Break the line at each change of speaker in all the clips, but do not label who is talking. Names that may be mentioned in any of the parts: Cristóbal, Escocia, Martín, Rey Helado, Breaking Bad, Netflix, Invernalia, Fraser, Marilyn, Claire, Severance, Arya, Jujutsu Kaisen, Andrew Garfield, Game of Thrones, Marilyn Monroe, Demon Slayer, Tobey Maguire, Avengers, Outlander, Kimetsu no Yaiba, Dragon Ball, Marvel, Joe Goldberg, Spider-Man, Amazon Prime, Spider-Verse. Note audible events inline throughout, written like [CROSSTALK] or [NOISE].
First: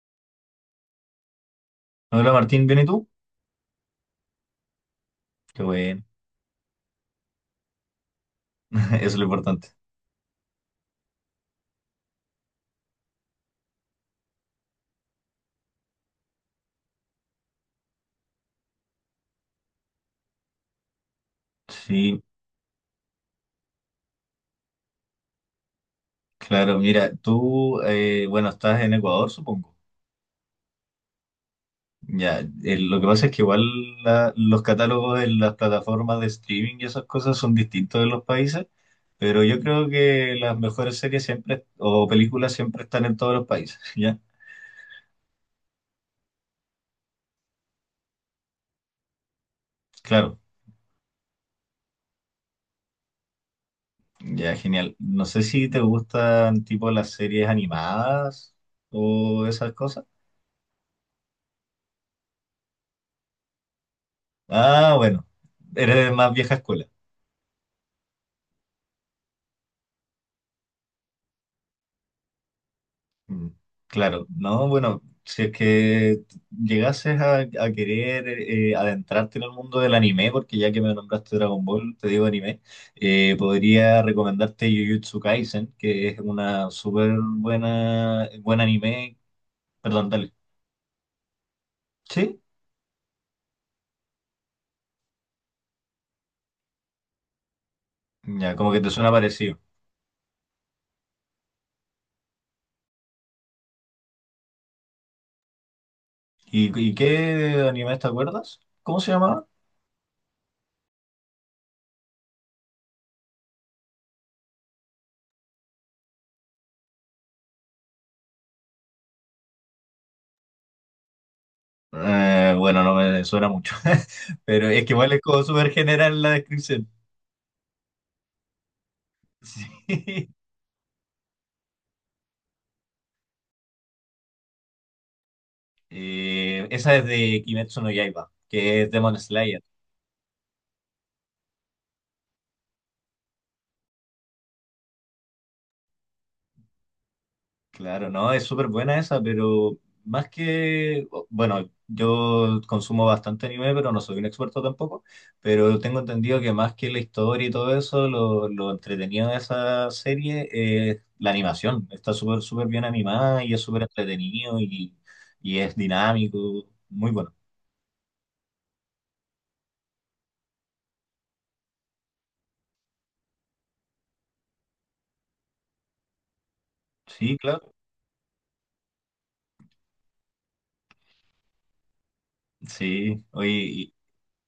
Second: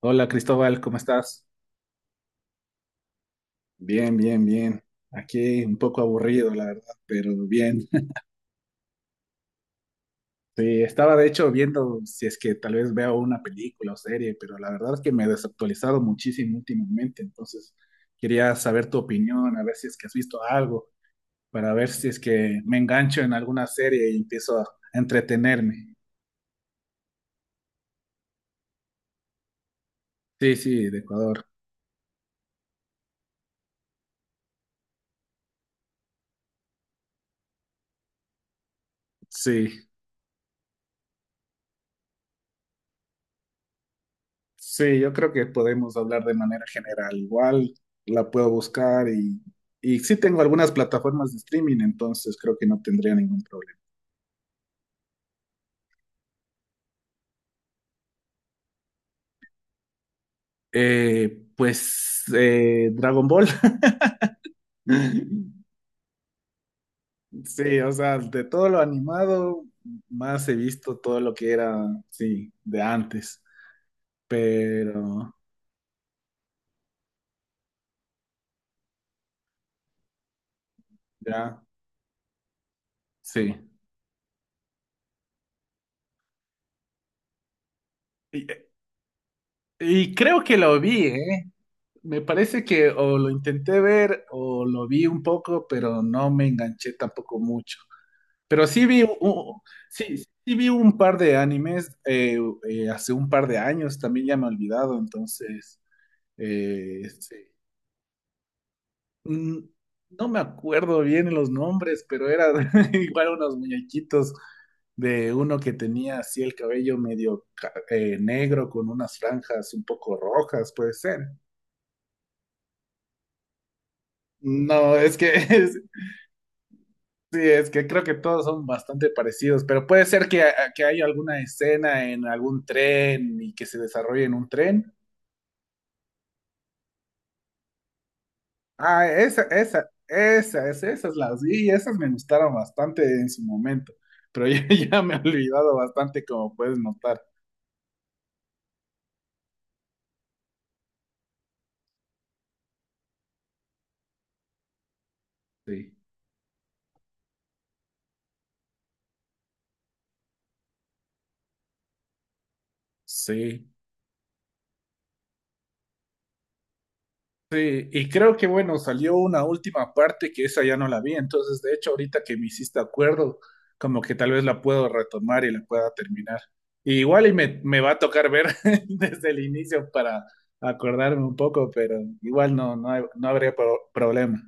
Hola Cristóbal, ¿cómo estás?
Hola Martín, ¿bien y tú?
Bien, bien, bien.
Qué
Aquí un poco
bueno,
aburrido, la verdad, pero bien. [LAUGHS]
[LAUGHS] eso es lo importante.
Sí, estaba de hecho viendo si es que tal vez veo una película o serie, pero la verdad es que me he desactualizado muchísimo últimamente, entonces quería saber tu opinión, a ver si es que has visto algo, para ver si es
Sí,
que me engancho en alguna serie y empiezo a entretenerme.
claro, mira, tú, estás en Ecuador, supongo.
Sí, sí, de Ecuador.
Ya, lo que pasa es que igual los catálogos en las plataformas de streaming y esas cosas son distintos de los países, pero yo
Sí.
creo que las mejores series siempre, o películas siempre están en todos los países, [LAUGHS] ¿ya?
Sí, yo creo que podemos hablar de manera general. Igual la puedo buscar y sí
Claro,
tengo algunas plataformas de streaming, entonces creo que no tendría ningún problema.
ya, genial. No sé si te gustan tipo las series animadas o esas cosas.
Dragon Ball.
Ah, bueno,
[LAUGHS]
eres de más vieja escuela.
Sí, o sea, de todo lo animado, más he visto todo lo que era, sí, de antes.
Mm, claro, no, bueno,
Pero
si es que llegases a querer adentrarte en el mundo del anime, porque ya que me nombraste
ya,
Dragon Ball, te digo anime,
sí.
podría recomendarte Jujutsu Kaisen, que es una súper buena,
Y,
buen anime, perdón,
y
dale.
creo que lo vi, Me
¿Sí?
parece que o lo intenté ver o lo vi un poco, pero no me enganché tampoco mucho.
Ya,
Pero
como que
sí
te
vi,
suena parecido.
sí, sí vi un par de animes hace un par de años, también ya me he olvidado, entonces
Y
sí.
qué anime te acuerdas? ¿Cómo se llamaba?
Mm, no me acuerdo bien los nombres, pero era [LAUGHS] igual unos muñequitos de uno que tenía así el cabello medio negro con unas franjas un poco rojas, puede ser.
Bueno, no me suena mucho, [LAUGHS] pero es que
No,
igual
es
es
que
como súper
[LAUGHS]
general la descripción.
sí, es que creo que todos son bastante
[LAUGHS]
parecidos, pero puede ser
Sí.
que, ah, que haya alguna escena en algún tren y que se desarrolle en un tren.
Esa es de Kimetsu no Yaiba, que es
Ah,
Demon
esa,
Slayer.
esa, esa, esa, esas las vi y esas me gustaron bastante en su momento, pero [LAUGHS] ya, ya me he olvidado bastante como puedes notar.
Claro, no, es súper buena esa, pero más que, bueno, yo consumo bastante anime, pero no soy un experto tampoco, pero
Sí,
tengo entendido que más que la historia y todo eso, lo entretenido de esa serie es la animación. Está súper, súper bien animada y es
sí.
súper entretenido y es dinámico, muy bueno.
Sí, y creo que bueno, salió una última parte que esa ya no la vi, entonces de hecho ahorita que me hiciste acuerdo, como que tal vez la puedo retomar y la pueda terminar. Y igual y
Sí,
me,
claro.
me va a tocar ver [LAUGHS] desde el inicio para acordarme un poco, pero igual no, no,
Sí,
no habría
oye,
problema.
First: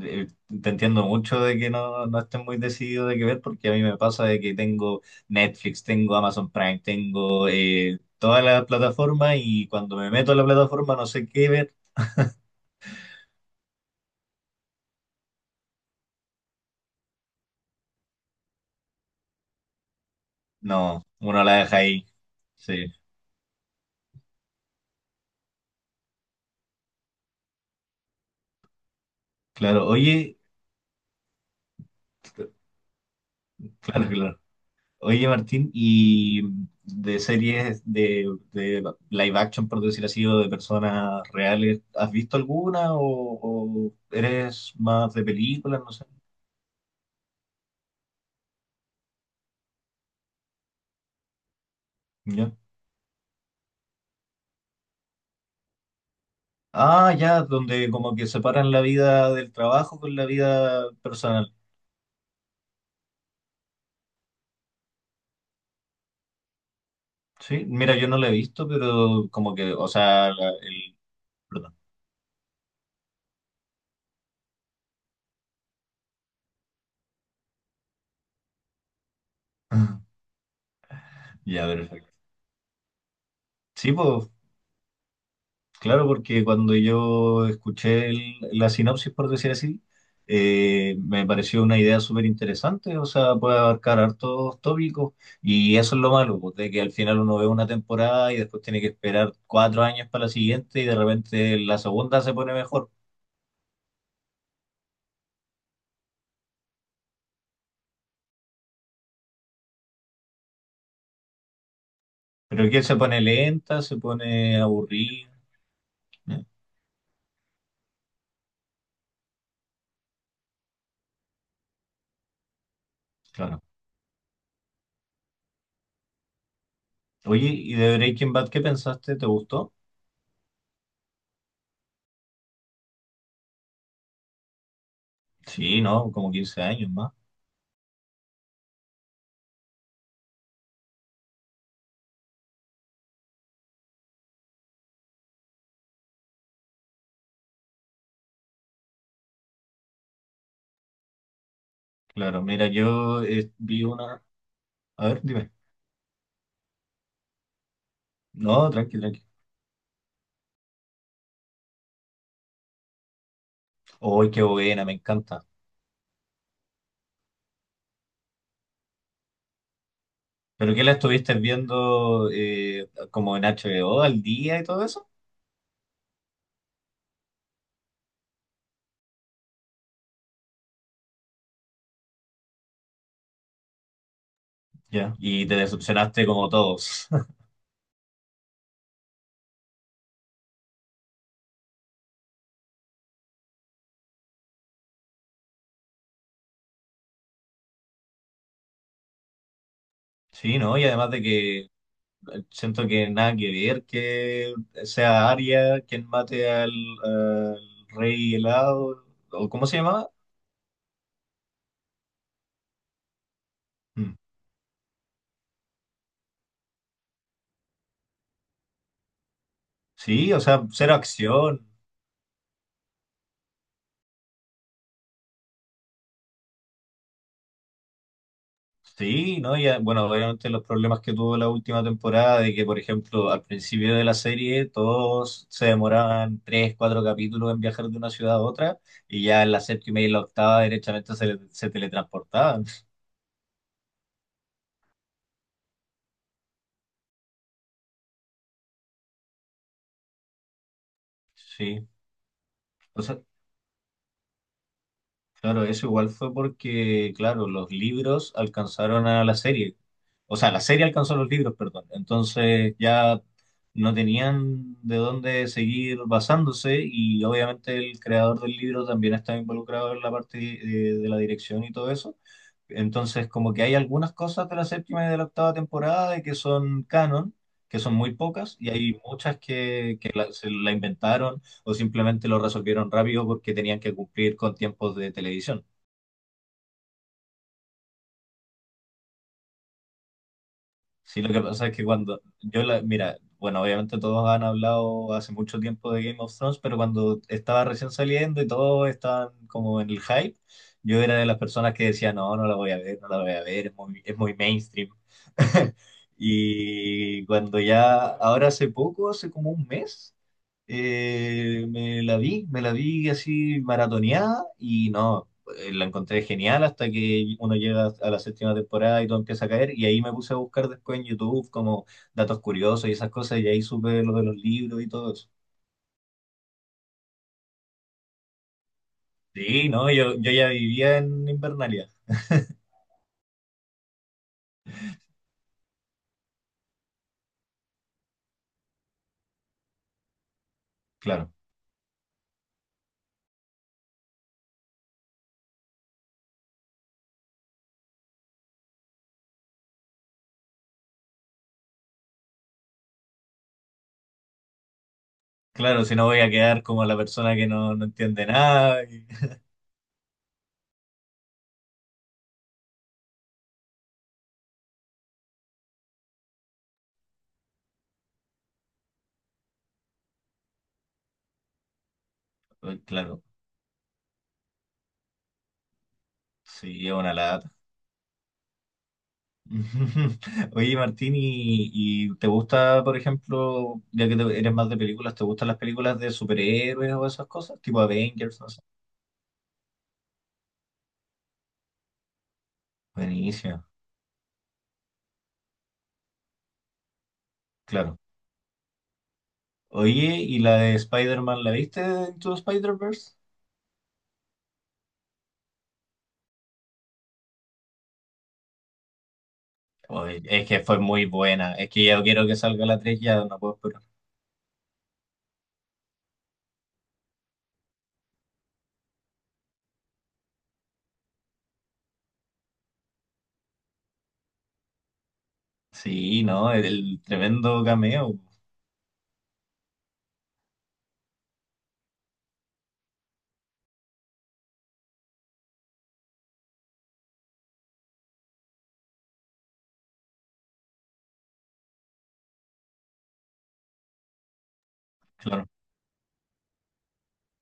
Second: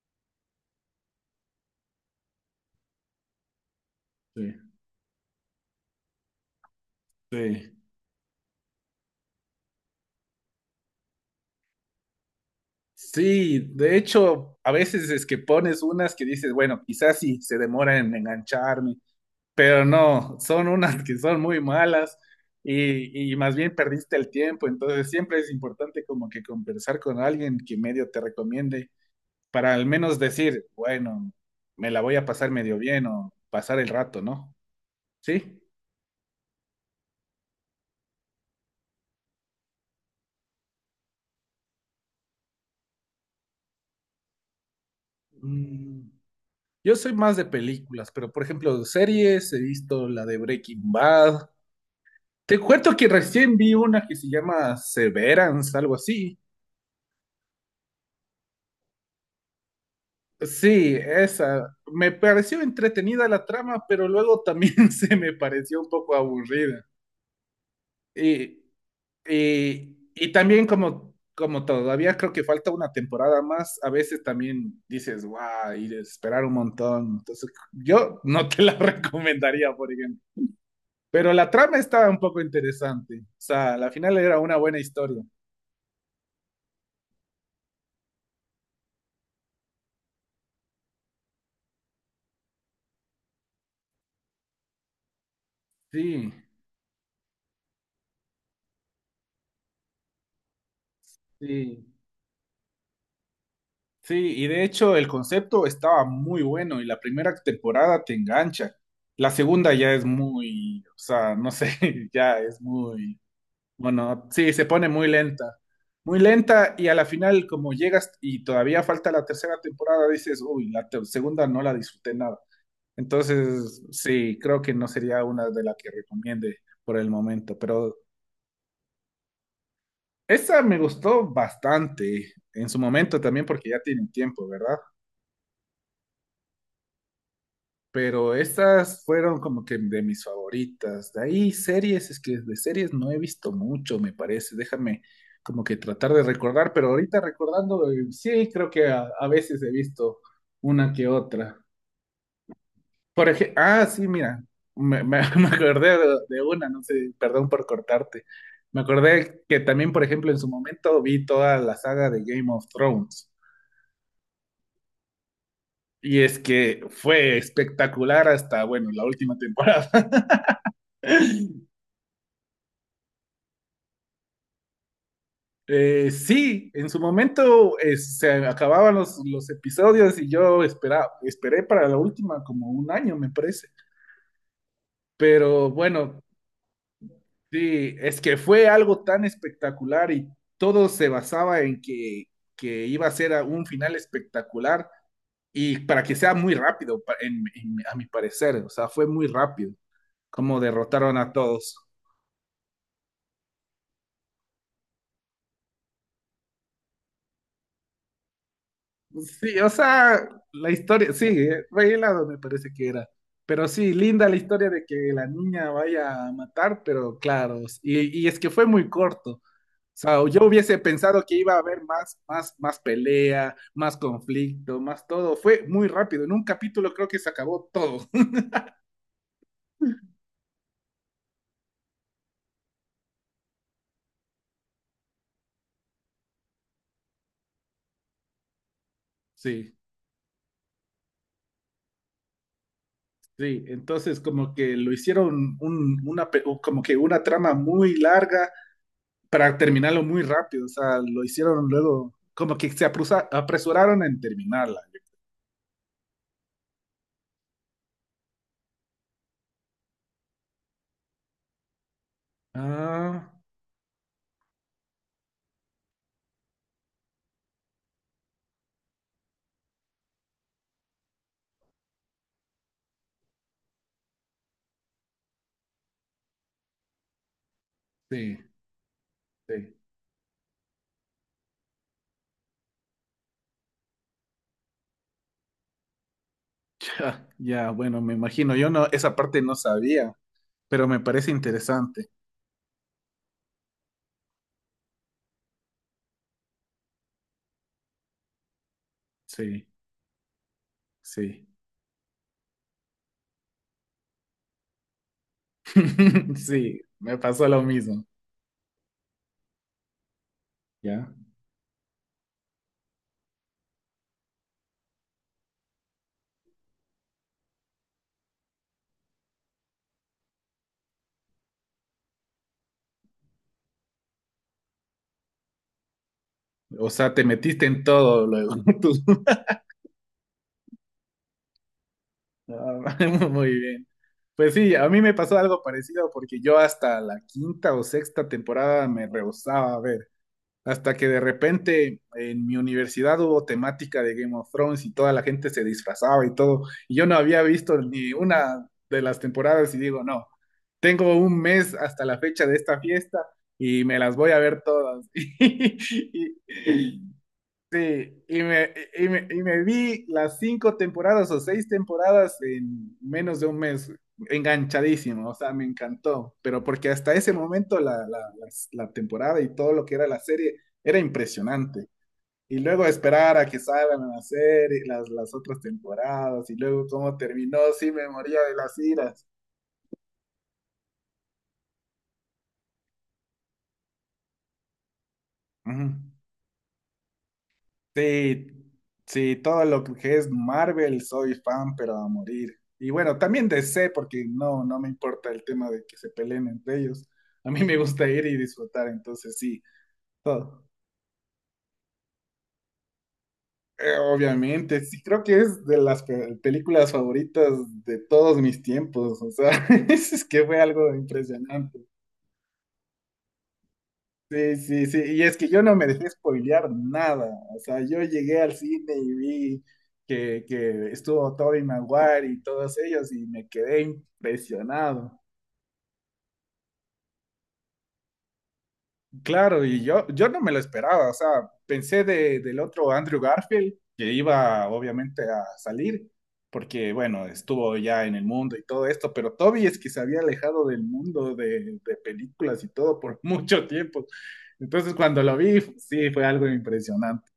eh, te entiendo mucho de que no, no estés muy decidido de qué ver, porque a mí me pasa de
Sí,
que tengo Netflix, tengo Amazon Prime, tengo
sí.
todas las plataformas y cuando me meto a la plataforma no sé qué ver.
Sí, de hecho, a veces es que pones unas que dices, bueno, quizás sí se demora en engancharme, pero no, son unas
No,
que son
uno la
muy
deja ahí.
malas
Sí,
y más bien perdiste el tiempo, entonces siempre es importante como que conversar con alguien que medio te recomiende para al
claro.
menos
Oye,
decir, bueno, me la voy a pasar
[LAUGHS]
medio bien o pasar el
claro,
rato,
claro.
¿no?
Oye,
Sí.
Martín, y de series de live action, por decir así, o de personas reales, ¿has visto alguna o eres más de películas? No sé.
Mm, yo soy más de películas, pero por ejemplo, series, he visto la de Breaking Bad. Te cuento que recién vi una que se llama Severance, algo así.
Ah, ya, donde como que separan la vida del trabajo con la vida
Sí,
personal.
esa. Me pareció entretenida la trama, pero luego también [LAUGHS] se me pareció un poco aburrida.
Sí, mira, yo no la he
Y,
visto, pero como que, o sea,
y también
el...
como, como
Perdón.
todavía creo que falta una temporada más, a veces también dices, wow, y de esperar un montón. Entonces, yo no te la [LAUGHS] recomendaría, por ejemplo.
[LAUGHS]
Pero la
Ya,
trama estaba
perfecto.
un poco interesante. O sea, la
Sí,
final
pues
era una buena historia.
claro, porque cuando yo escuché la sinopsis, por decir así, me pareció una idea súper interesante, o sea, puede abarcar hartos tópicos y eso es lo
Sí,
malo, pues, de que al final uno ve una temporada y después tiene que esperar 4 años para la siguiente y de repente la
sí.
segunda se pone mejor.
Sí, y de hecho el concepto estaba muy bueno y la primera temporada te engancha. La segunda ya es muy, o sea, no sé, [LAUGHS] ya es
Pero que se
muy,
pone lenta, se
bueno, sí,
pone
se pone muy
aburrida.
lenta. Muy
Eh,
lenta y a la final como llegas y todavía falta la tercera temporada, dices, uy, la segunda no la disfruté nada.
Claro.
Entonces, sí, creo que no sería una de las que recomiende por el
Oye,
momento,
¿y
pero
de Breaking Bad qué pensaste? ¿Te gustó?
esa me gustó bastante en su momento también porque ya tiene tiempo, ¿verdad?
Sí, ¿no? Como 15 años más.
Pero estas fueron como que de mis favoritas. De ahí series, es que de series no he visto mucho, me parece. Déjame como que tratar de recordar, pero ahorita recordando, sí, creo que a veces he visto una que otra.
Claro, mira, yo
Por ejemplo,
vi
ah, sí,
una...
mira,
A ver,
[LAUGHS] me
dime.
acordé de una, no sé, perdón por cortarte.
No,
Me
tranqui, tranqui.
acordé que también, por ejemplo, en su momento vi toda la saga de Game of Thrones.
¡Ay, qué buena! Me encanta.
Y es que fue espectacular hasta, bueno, la última temporada.
¿Pero qué la estuviste
[LAUGHS]
viendo como en HBO al día y todo eso?
Sí, en su momento se acababan los episodios y yo esperaba, esperé para la última como un año, me parece.
Ya. Y te
Pero bueno,
decepcionaste como todos. [LAUGHS]
sí, es que fue algo tan espectacular y todo se basaba en que iba a ser a un final espectacular y para que sea muy rápido, en, a mi parecer, o sea, fue muy rápido
Sí,
como
¿no? Y además
derrotaron
de
a
que
todos.
siento que nada que ver que sea Arya quien mate al, al rey helado, o
Sí,
¿cómo
o
se llamaba?
sea, la historia, sí, Rey Helado me parece que era. Pero sí,
Mm.
linda la historia de que la niña vaya a matar, pero claro, y es que fue muy corto. O sea,
Sí, o
yo
sea,
hubiese
cero
pensado que iba a
acción.
haber más, más, más pelea, más conflicto, más todo. Fue muy rápido. En un capítulo creo que se acabó todo. [LAUGHS]
Sí, ¿no? Ya bueno, obviamente los problemas que tuvo la última temporada, de que, por ejemplo, al principio de la serie todos se demoraban 3, 4 capítulos en viajar de una ciudad a otra, y ya en la
Sí,
séptima y la octava derechamente se, se teletransportaban. [LAUGHS]
sí. Entonces como que lo hicieron una, como que una trama muy larga para terminarlo muy rápido, o sea, lo hicieron
Sí.
luego, como que se
O sea,
apresuraron en terminarla.
claro, eso igual fue porque, claro, los libros alcanzaron a la serie. O sea, la serie alcanzó a los libros, perdón. Entonces ya
Ah,
no tenían de dónde seguir basándose y obviamente el creador del libro también está involucrado en la parte de la dirección y todo eso. Entonces, como que hay algunas cosas de la séptima y de la octava temporada de que son canon, que son muy
sí,
pocas, y hay muchas
sí. [LAUGHS]
que se la inventaron o simplemente lo resolvieron rápido porque tenían que cumplir con tiempos de televisión.
Ya, ya, bueno, me imagino, yo no, esa parte no sabía, pero me
Sí, lo
parece
que pasa es que
interesante.
cuando yo la, mira, bueno, obviamente todos han hablado hace mucho tiempo de Game of Thrones, pero cuando estaba recién saliendo y todos estaban
Sí,
como en el hype, yo era de las
sí.
personas que decía, no, no la voy a ver, no la voy a ver, es muy mainstream. [LAUGHS]
[LAUGHS] Sí, me
Y
pasó
cuando
lo
ya,
mismo,
ahora hace poco, hace como un mes,
¿ya?
me la vi así maratoneada y no, la encontré genial hasta que uno llega a la séptima temporada y todo empieza a caer. Y ahí me puse a buscar después en YouTube como datos curiosos y esas cosas. Y ahí supe lo de los libros y todo eso.
O sea, te metiste en todo luego. [LAUGHS] tú.
Sí, no, yo ya vivía en Invernalia.
Ah, [LAUGHS] muy bien. Pues sí, a mí me pasó algo parecido porque yo hasta la quinta o sexta temporada me rehusaba a ver. Hasta que de
Claro,
repente en mi universidad hubo temática de Game of Thrones y toda la gente se disfrazaba y todo. Y yo no había visto ni una de las temporadas y digo, no, tengo un mes hasta la fecha de esta fiesta y me las voy a ver todas. [LAUGHS]
claro, si no voy a quedar como la
Y,
persona que no, no entiende
sí,
nada.
y me vi las cinco temporadas o seis temporadas en menos de un mes, enganchadísimo, o sea, me encantó, pero porque hasta ese momento la temporada y todo lo que era la serie era impresionante. Y
[LAUGHS]
luego
Claro,
esperar a que salgan la serie, las otras temporadas, y
sí,
luego
es una
cómo
lata.
terminó, sí me moría de las iras.
[LAUGHS] Oye, Martín, y te gusta, por ejemplo, ya que eres más de películas, ¿te gustan las películas
Ujú.
de superhéroes o esas cosas? Tipo Avengers, no
Sí,
sé.
sí, todo lo que es Marvel soy fan, pero a morir. Y bueno, también
Buenísimo,
DC porque no, no me importa el tema de que se peleen entre ellos. A mí me
claro.
gusta ir y disfrutar, entonces sí,
Oye, ¿y la
todo.
de Spider-Man la viste en tu Spider-Verse?
Obviamente, sí, creo que es de las películas favoritas de todos mis tiempos. O sea, [LAUGHS]
Oye,
es
es
que
que
fue
fue
algo
muy buena. Es que
impresionante.
ya quiero que salga la tres, ya no puedo esperar.
Sí, sí, sí. Y es que yo no me dejé spoilear nada. O sea, yo llegué al cine y vi que estuvo Tobey Maguire y todos ellos y me quedé impresionado.
Sí, ¿no? El tremendo cameo,
Claro, y yo no me lo esperaba. O sea, pensé del otro Andrew Garfield que iba obviamente a salir porque, bueno, estuvo ya en el mundo y todo esto, pero Tobey es que se había alejado del mundo de películas y todo por [LAUGHS] mucho tiempo. Entonces, cuando lo
claro.
vi, sí, fue algo impresionante.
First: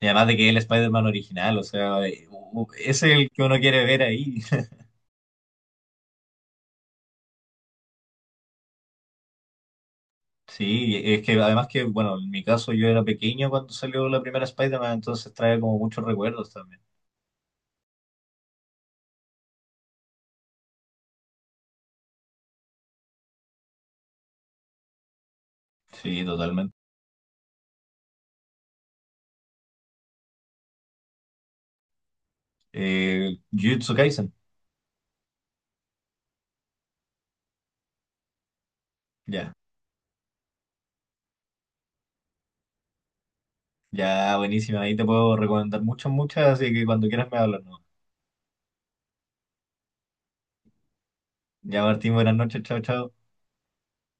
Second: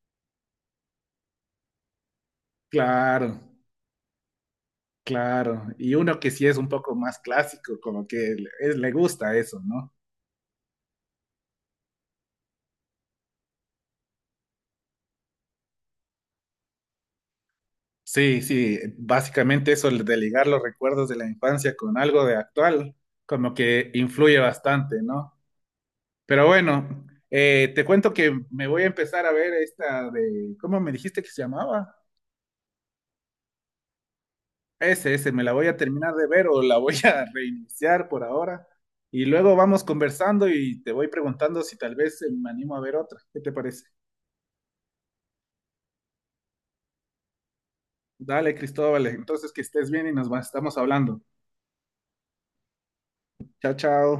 Y además de que es el Spider-Man original, o sea, es
Claro,
el que uno quiere ver ahí. [LAUGHS]
claro. Y uno que sí es un poco más clásico, como que es, le gusta eso, ¿no?
Sí, es que además que, bueno, en mi caso yo era pequeño cuando salió la primera Spider-Man, entonces trae como muchos recuerdos también.
Sí, sí, básicamente eso de ligar los recuerdos de la infancia con algo de actual, como que influye bastante, ¿no?
Sí,
Pero
totalmente.
bueno, te cuento que me voy a empezar a ver esta de, ¿cómo me dijiste que se llamaba?
Jujutsu Kaisen,
Ese, me la voy a terminar de ver o la voy a [LAUGHS] reiniciar por ahora. Y
ya,
luego vamos conversando y te voy preguntando si tal vez me animo a ver otra. ¿Qué te parece?
ya, buenísima. Ahí te puedo recomendar muchas, muchas, así que cuando quieras me hablas, ¿no?
Dale, Cristóbal. Entonces, que estés bien y estamos hablando.
Ya, Martín, buenas noches, chao, chao.
Chao, chao.